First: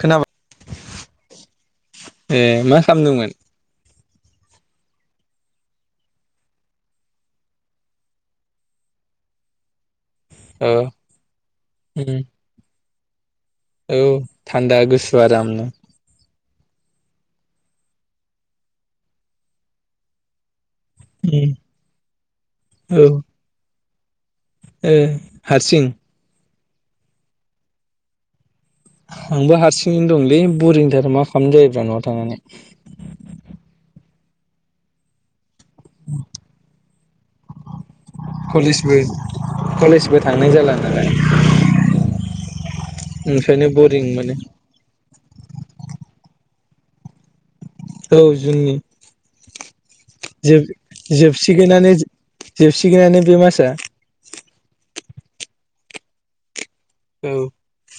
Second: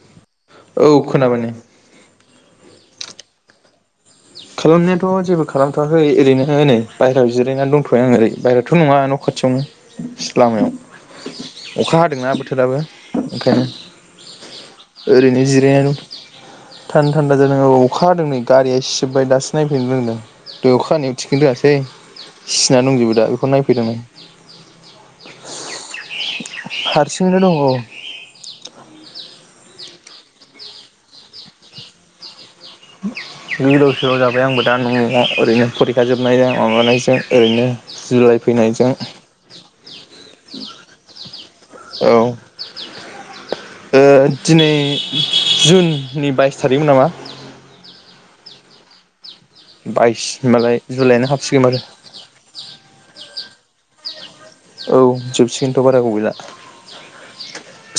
खोनाबाय औ खोनाबायनै । ए मा खामदोंमोन? खालामनायाथ' जेबो खालामथ'वाखै ओरैनो नै बायहेरायाव जिरायनानै दंथ'वै आं ओरै बायेरायावथ' नङा न' खाथियावनो । सिथ औ लामायाव अखा उम हादोंना बोथोराबो । ओंखायनो औ थान्दा गुसु ओरैनो आरामनो जिरायनानै दं। थान्दा थान्दा जादों औ अखा हादों नै गारिया सि जोब्बाय दासो नायफैनो रोंदों । दय अखा खानायाव थिखोन उम रोङासै सिना औ ओ दंजोबो दा बेखौ नायफैदों नै । हारसिं हारसिङैनो दङ' औ । आंबो हारसिङैनो दंलै बरिंनिथार मा खालामनो जायोब्रा न'आव थांनानै। गोदावसोराव जाबाय आंबो दा न'आव ओरैनो फरिखा जोबनायजों माबानायजों ओरैनो जुलाइ फैनायजों कलेजबो । कलेजबो थांनाय जाला नालाय । औ ओ बरिं मोनो दिनै जुननि बाइस थारिखमोन नामा? औ जुननि । होनबालाय जुलाइनो हाबसिगोन माथो । गैलानो बे मासा । औ जोबसिगोनथ' बारा गोबाव गैला औ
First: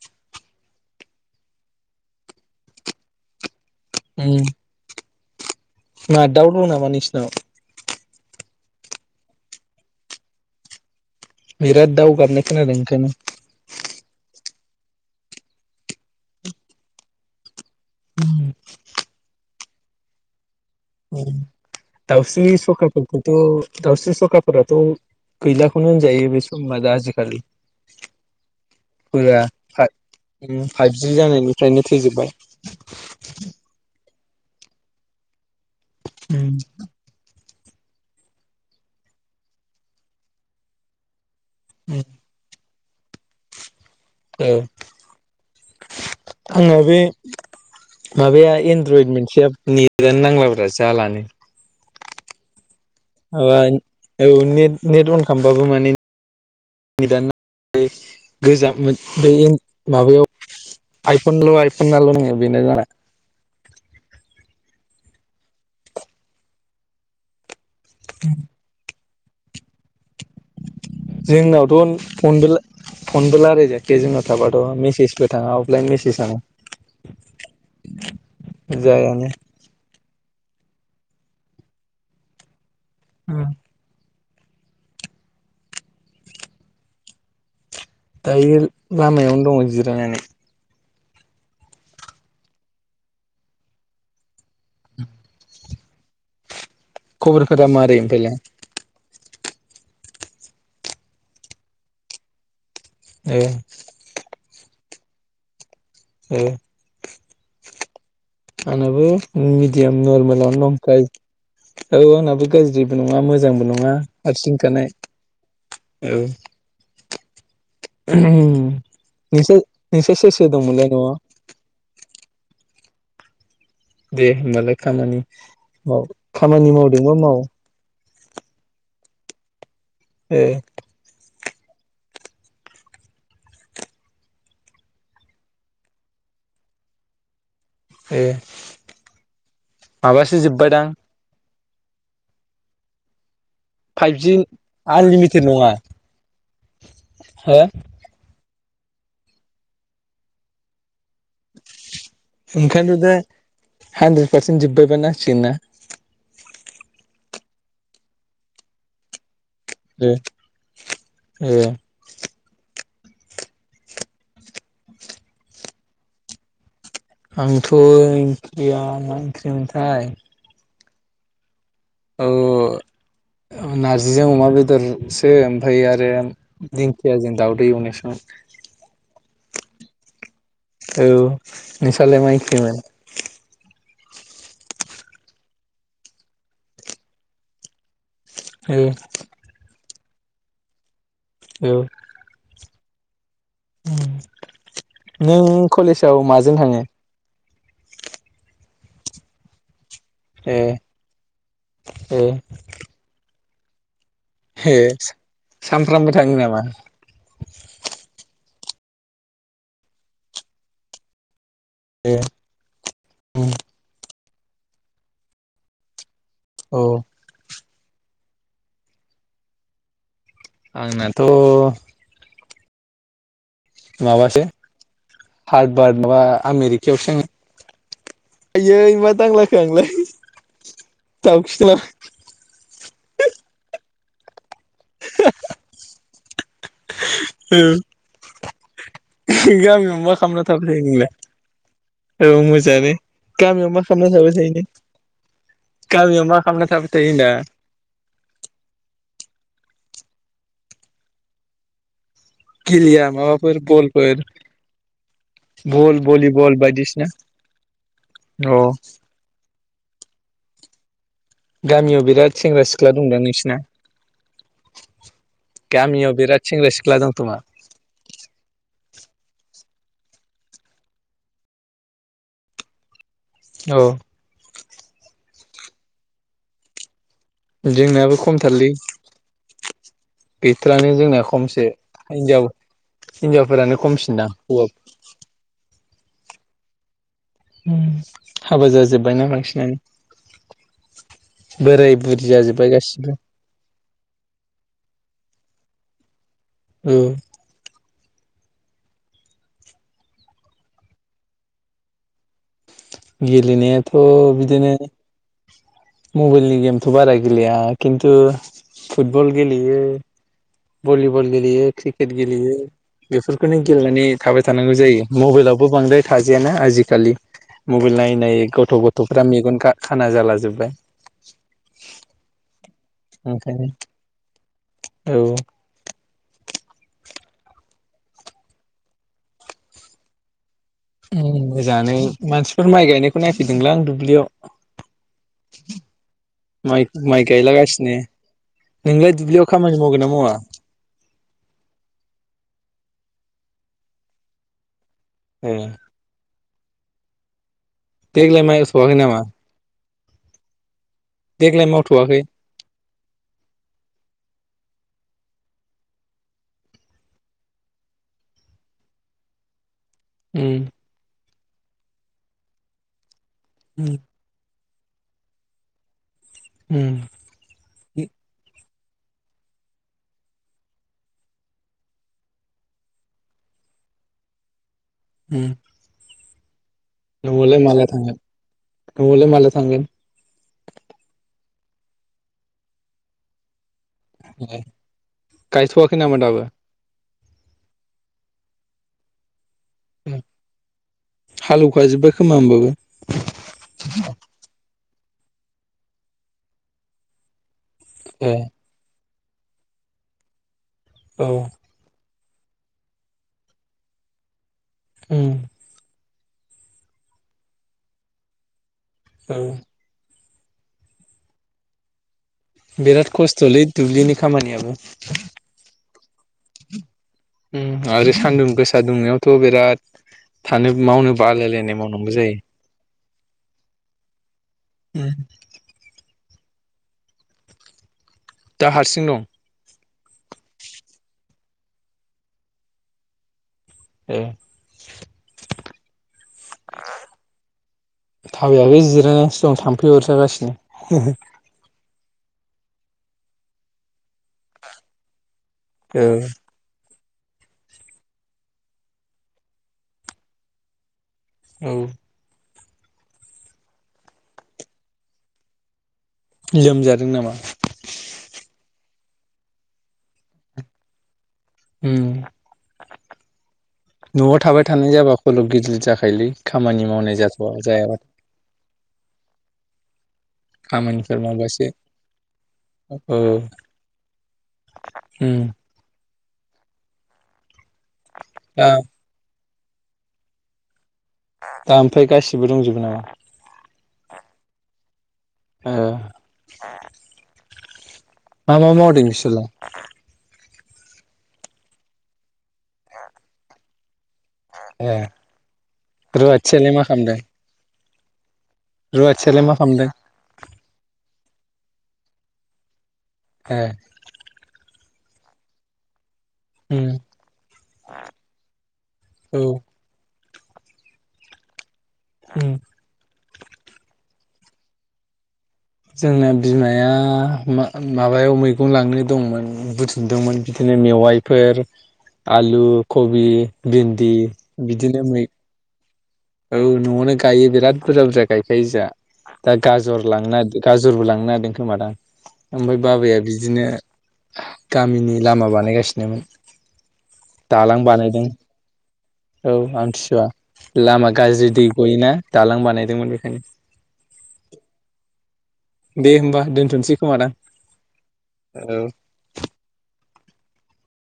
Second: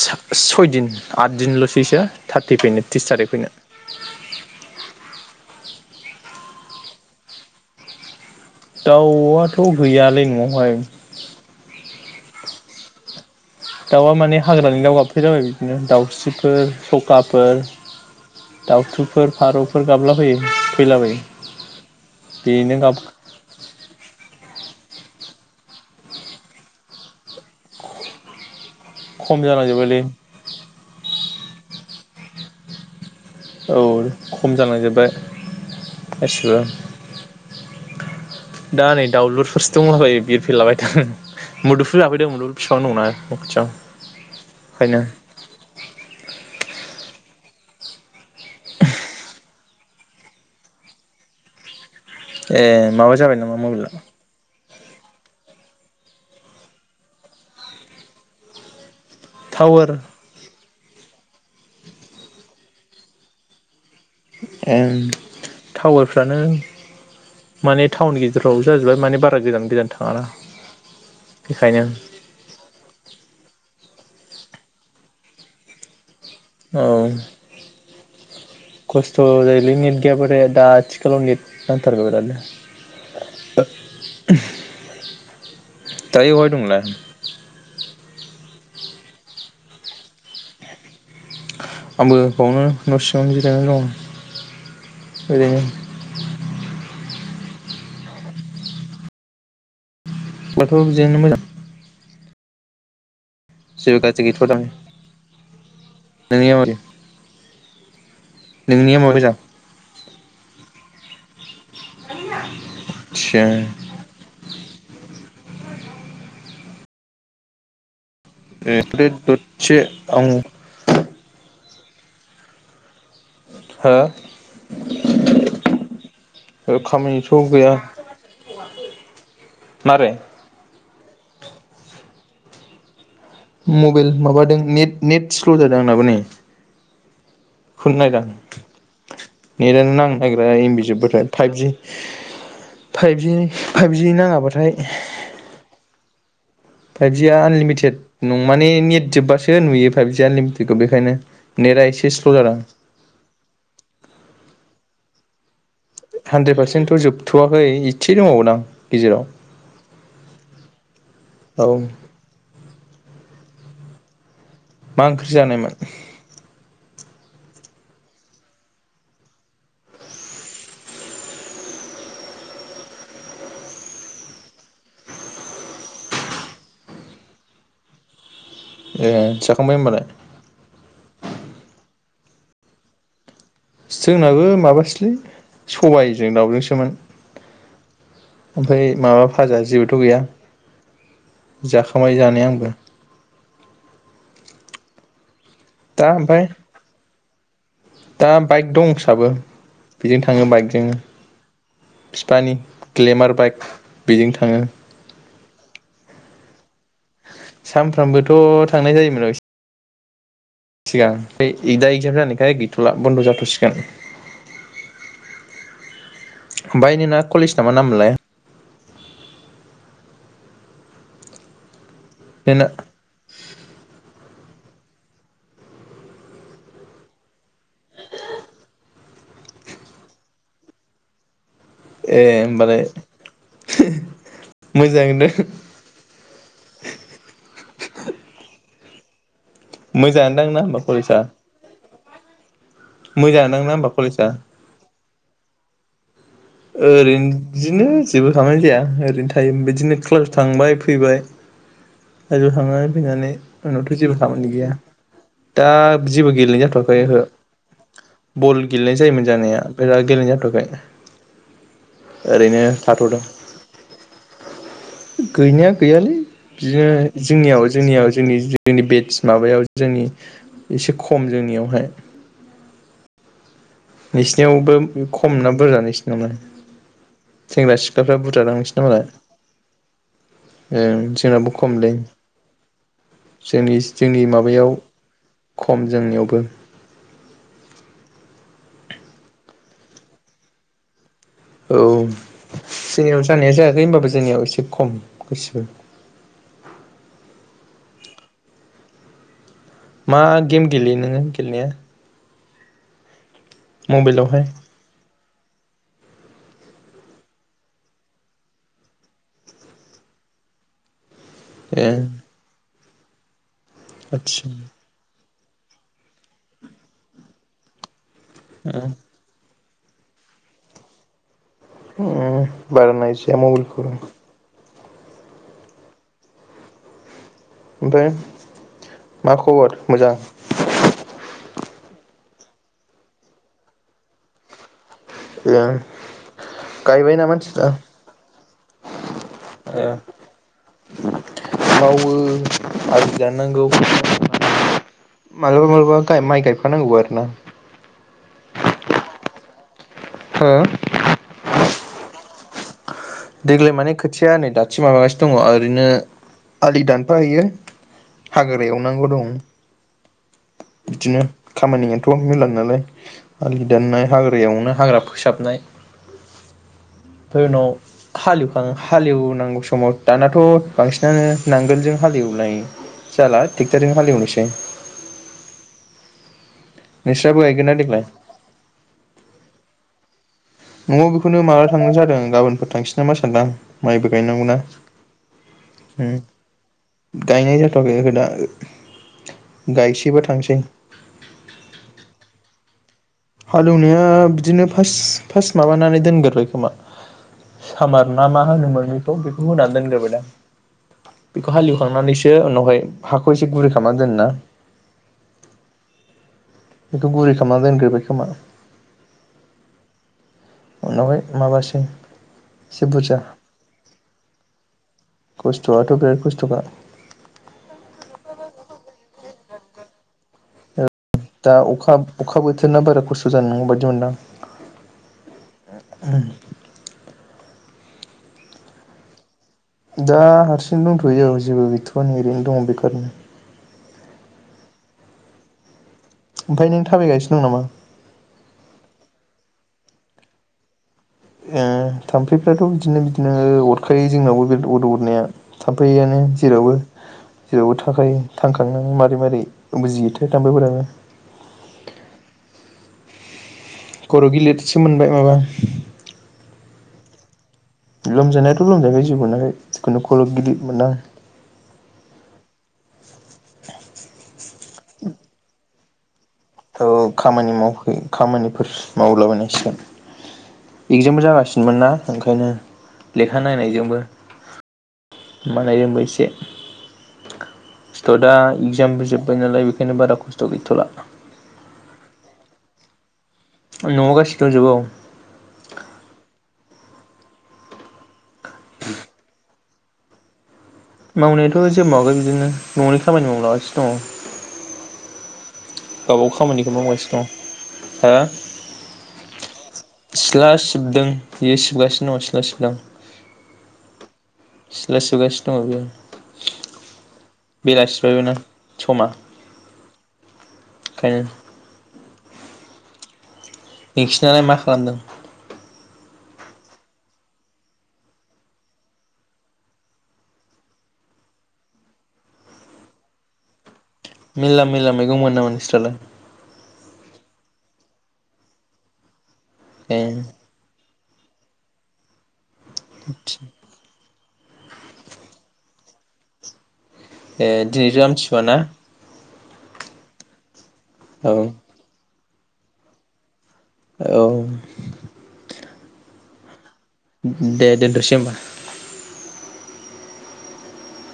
। सय दिन । आद दिनल'सैसो [inaudible] उम मा दाउ दं नामा नोंसिनाव? दाउआथ' गैयालै न'आवहाय । बिराद दाउगाबनाय खोनादों ओंखायनो । दाउआ माने हाग्रानि दाउ गाबफैला बायो बिदिनो दाउस्रिफोर, सखाफोर । उम । दावथुफोर फारौफोर गाबलाबायो। फैलाबायो दाउस्रि बेनो गाब सखाफोरखौथ' दाउस्रि सखाफोराथ' गैलाखौनो होनजायो बे समाव दा आजिखालि। खम गैया जालांजोब्बायलै फाइभ जि जानाय निफ्रायनो थैजोबबाय। औ खम जालांजोबबाय गासिबो। दा नै दाउलुरफोरसो दंला बायो बिरफैला बायदों। मुदुमफुल जाफैदों मुदुमफुल। बिफां दंना न' खाथियाव ए ओंखायनो आंना बे [inaudible] माबाया एनड्रइड मोनसेया नेटानो नांला ब्रा जालानो। एह। माबा औ नेट नेट अन खालामाबाबो माने [unintelligible] बैयाव टावार माबायाव आइफनल' आइफननाल' [unintelligible] उम टावारफ्रानो माने टाउन गेजेरावबो जाजोबा माने बा [unintelligible] जोंनावथ' फनबो फनबो रायलायजाया, बे जोंनाव थाबाथ' मेसेजबो थाङा अफलाइन मेसेजआनो। औ। [unintelligible] खस्थ' जायानो जायोलै नेथ गैयाबा थाय दा आथिखालाव नेट नांथारगौ बेरादनो। औ। दायो अहाय दं नोंलाय? बे लामायावनो दङ जिरायनानै। आंबो बावनो न' सिङावनो गिरायनानै दं ओरैनो। खबरफोरा मारै दालाय? खबरफ्राथ' बेदिनो मोजां। एह। गोदान । नोंनिया‌ मादि? आंनाबो मिडियाम नर्मेलानो दं गाज्रि औ आंनाबो गाज्रिबो नङा थिया मोजांबो नङा हारसिं । [unintelligible] औ बे नोंसोर दसे नोंसोर आं सोर सोर दंमोनलाय न'आव? दे हो होमबालाय खामानि माव खामानि मावदोंबा खामानिथ' माव । गैया [unintelligible] मारै? ए मबाइल माबादों नेट नेट स्ल' जादों आंनाबो नै । खौ नायदों ए आं नेत आनो नांनो माबासो नागिरा एमबि जोब्बायदां जोबाथाइ फायेब जि फाइभजिनि फाइभजि आनलिमिटेड नङा? फाइभजिआ हो आनलिमिटेड नं माने नेट जोबबासो नुयो फाइभजि आनलिमिटेट खौ बेखायनो नेटआ एसे स्ल' जादों ओंखाइनोथ दा हानद्रेद पारसेन्ट जोबबाय । नांसिगोन ना? हानद्रेद पारसेन्टथ' जोबथ'वाखै इसे दंबावोदां गेजेराव । ए ए! औ मा ओंख्रि जानायमोन? आंथ' ओंख्रिया मा ओंख्रिमोनथाय! औ नारजिजों अमा बेदरसो ओमफ्राय आरो दिंखियाजों दाउदै एवनाय सोमोन। ए जाखांबाय होनोबालाय? औ नोंसालाय मा ओंख्रि मोन? जोंनाबो माबासोलै सबायजों दाउजोंसोमोन। औ ओमफाय माबा फाजा जेबो थ' गैया? जाखांबाय जानाया आंबो। उम नों! दा कलेसाव ओमफ्राय माजों थांङो? दा बाइक दंसाबो। बेजों थाङो ए बाइकजोंनो बिफानि ग्लेमार बाइक। [inaudible] हे सामफ्रामबो थाङो नामा? [inaudible] सामफ्रामबोथ'। अ थांनाय जायोमोनाव एसे थिगां। ओइ इदा इगजाम अ जानायखाय गैथ'ला बन्द' जाथ'सिगोन। ओमफाय नोंना कलेज मा नाममोनलाय? आंनाथ'। बेना माबासो फादबाद माबा आमेरिकायावसो आयै मा दांलाखो आंलाय थाब। ए होमबालाय। मोजां दों। औ गामियाव मा मोजाङानो खामना दां ना थाबाय होमबा थायो नोंलाय? कलेजआ औ मोज जानो मोजाङानो दां गामियाव ना मा होमबा खामना कलेजआ थाबाय थायो नों? गामियाव मा खालामना थाबाय थायो ओरैन होनदां? बिदिनो जेबो खालामनाय जाया ओरैनो थायो बेदिनो। क्लास थांबाय फैबाय। हाजोआव थांनानै गेलेया फैनानै माबाफोर उनावथ' जेबो बलफोर खामानि गैया दा बल जेबो भलिबल गेलेनाय जाथ'वाखै बायदिसिना ओहो अ बल गेलेनाय जायोमोन जानाया। फाय दा गेलेनाय जाथ'वाखै। गामियाव बिराद ओरैनो सेंग्रा सिख्ला दंदां थाथ'दों नोंसिना गैनाया गामियाव गैयालै बेराद सें बिदिनो जोंनियाव जोंनियाव जोंनि जोंनि बेद इस माबायाव जोंनि एसे खम जोंनियावहाय। औ नोंसिनावबो खमना बुरजा नोंसिनाव जोंनाबो खमथारलै गैथारानो ओं जोंना जोंनाबो खमसो खमलै हिन्जाव जोंनि हिन्जावफोरानो खमसिन जोंनि दां हौवा माबायाव खम जोंनियावबो हाबा जाजोबबायना बांसिनानो औ बोराय बुरि जाजोब्बाय गासिबो जोंनियाव जानाया जायाखै होनबाबो जोंनियाव एसे खम गासैबो ओ मा गेम गेलेयो नोंङो गेलेनाया गेलेनायाथ मबाइलावहाय बिदिनो मबाइलनि गेमथ बारा गेलेया खिन्थु फुटबल गेलेयो भलि बल गेलेयो ए क्रिकेट गेलेयो बेफोर बेखौनो गेलेनानै थाबाय आदसा थानांगौ जायो मबाइलावबो बांद्राय थाजायाना आजिखालि मबाइल नाइन नायै गथ अ गथफ्रा मेगनगा खाना जाला जोबबाय उम बारानायजाया मबाइलखौ औ ओमफाय मा खबर मोजां उम मोजांङानो मानसिफोर माइ गायनायखौ नायफैदोंलै आं मोजां दुब्लियाव [inaudible] गायबायना माइ मानसिफ्रा गायलागासिनो नोंलाय दुब्लियाव खामानि ओ मावगोन ना मावा मावो आलि दाननांगौ ए मालाबा मालाबा गाय माइ गायफा फा नांगौ आरोना देग्लाय नामा हो देग्लाय मावथवाखै देग्लाय माने खोथिया नै दासो माबागासिनो दंङ ओरैनो आलि दानफाहैयो हाग्रा एवनांगौ दं उम खामानियानथ मेरला नालाय आलि उम दाननाय हाग्रायावना हाग्रा फोसाबनाय उम ओमफ्राय उनाव [unintelligible] हालेवनांगौ समाव दानाथ बांसिनानो नांगोलजों हालेवनाय जाला ट्रेक्टरजों हालेवनोसै उम नोंस्राबो नोंआवलाय गायगोन ना माला देग्लाय थांगोन नआवलाय माला थांगोन। नआव बेखौनो माला थांगनाय जादों गाबोनफोर थांसै नामा सानदां। माइबो गायनांगौना गायथवाखै उम नामान दाबो। गायनाय जाथवाखै। गायसैबा थांसै [inaudible] हालौवखाजोब्बाय खोमा होनबाबो। हालेवनाया बिदिनो। [unintelligible] माबानानै दोनगोरो खोमा। सामार ना ए मा होनोमोन बे। थ' बेखौ होनानै दोनग्रोबोायदां। औ बेखौ हालेवखांनानैसो। बे उनावहाय हाखौ एसे गुरै खामना दोनो ना। उम। बेथ' गुरै खामना दोनग्रोबबाय खोमा। औ। उनावहाय माबासै। एसे बिराद बुरजा खस्थ'लै दुब्लिनि खामानियाबो। खस्थ'आथ' बिराद खस्थ'खा। ओम आरो सान्दुं गोसा दुंनायावथ' बिराद थानो मावनो दा बालायलायनाय अखा मावनांगौ जायो अखा बोथोरनाा बारा खस्थ' जानाय नंया बायदि मोनदां‌ उम ओम। दा हारसिं दं। दा हारसिं दंथ'यो जेबो गैथ'वआनो ओरैनो दङ बेखारनो। ए। ओमफ्राय नों थाबायगासिनो दं नामा? थाबाययाखै जिरायनासो दं थाम फै अरजागासिनो। ए थाम्फैफ्राथ' बिदिनो बिदिनो ओ अरखायो जोंनावबो बे अद अरनाया। ओ थामफैआनो जेरावबो जेरावबो थाखायो थांखांनानै मारै मारोरै बुजियोथो थामफैफोरानो। औ। खर' गिलिदसो मोनबाय माबा। लोमजादों नामा? लोमजानाया थ' लोमजायाखै। जेबो मोनाखै जिखुनु खर' गिदिद मोनदां। उम न'आव थाबाय थानाय जाबा खल' गिदिर जाखा फायलि। औ खामानि मावफै खामानिफोर मावलाबायनांसिगोन खामानिफोर एगजामबो मावबासो जागासिनोमोनना ओंखायनो औ लेखा नायनायजोंबो उम [unintelligible] [unintelligible] दा इकजामबो जोब बायनालाय बेखायनो बारा खस्थ' गैथ'ला। दा ओमफ्राय गासिबो दंजोबो नामा? न'आव गासिबो दंजोबो औ। ओ। मा मा मावदों बिसोरलाय? [inaudible] मावनायाथ' जे मावाखै बिदिनो न'नि खामानि मावलागासिनो दङ। ए। रुवाथियालाय मा खामदों? हा? रुवाथियालाय मा खालामदों? सिबदों बियो सिबगासिनो दं सिला सिबदों। ए सिला सिबगासिनो दङ बेयो। उम बेलासिबायबो ना समा। औ खायनो उम नोंसिनालाय मा खालामदों? जोंना बिमाया मा माबायाव मैगं लांनो दंमोन बुथुमदोंंमोन बिदिनो मेवाइफोर आलु, कबि भिन्दि मेला मेला बिदिनो मैगं मै मोनो नामा नोंस्रालाय? औ न'आवनो गायो बिराद बुरजा बुरजा गायखायो जा। दा ए गाजर लांनादो गाज जरबो लांनो नागिरदों खोमादां। ओमफाय बाबाया बिदिनो गामिनि लामा बानायगासिनोमोन। ए दालां दिनैथ' बानायदों आमथिसुवाना? औ आमथिसुवा। लामा औ गाज्रि दै गयोना। दालां बानायदोंमोन बेखायनो औ दे होमबा दोन दे दोनथ'सै होमबा। औ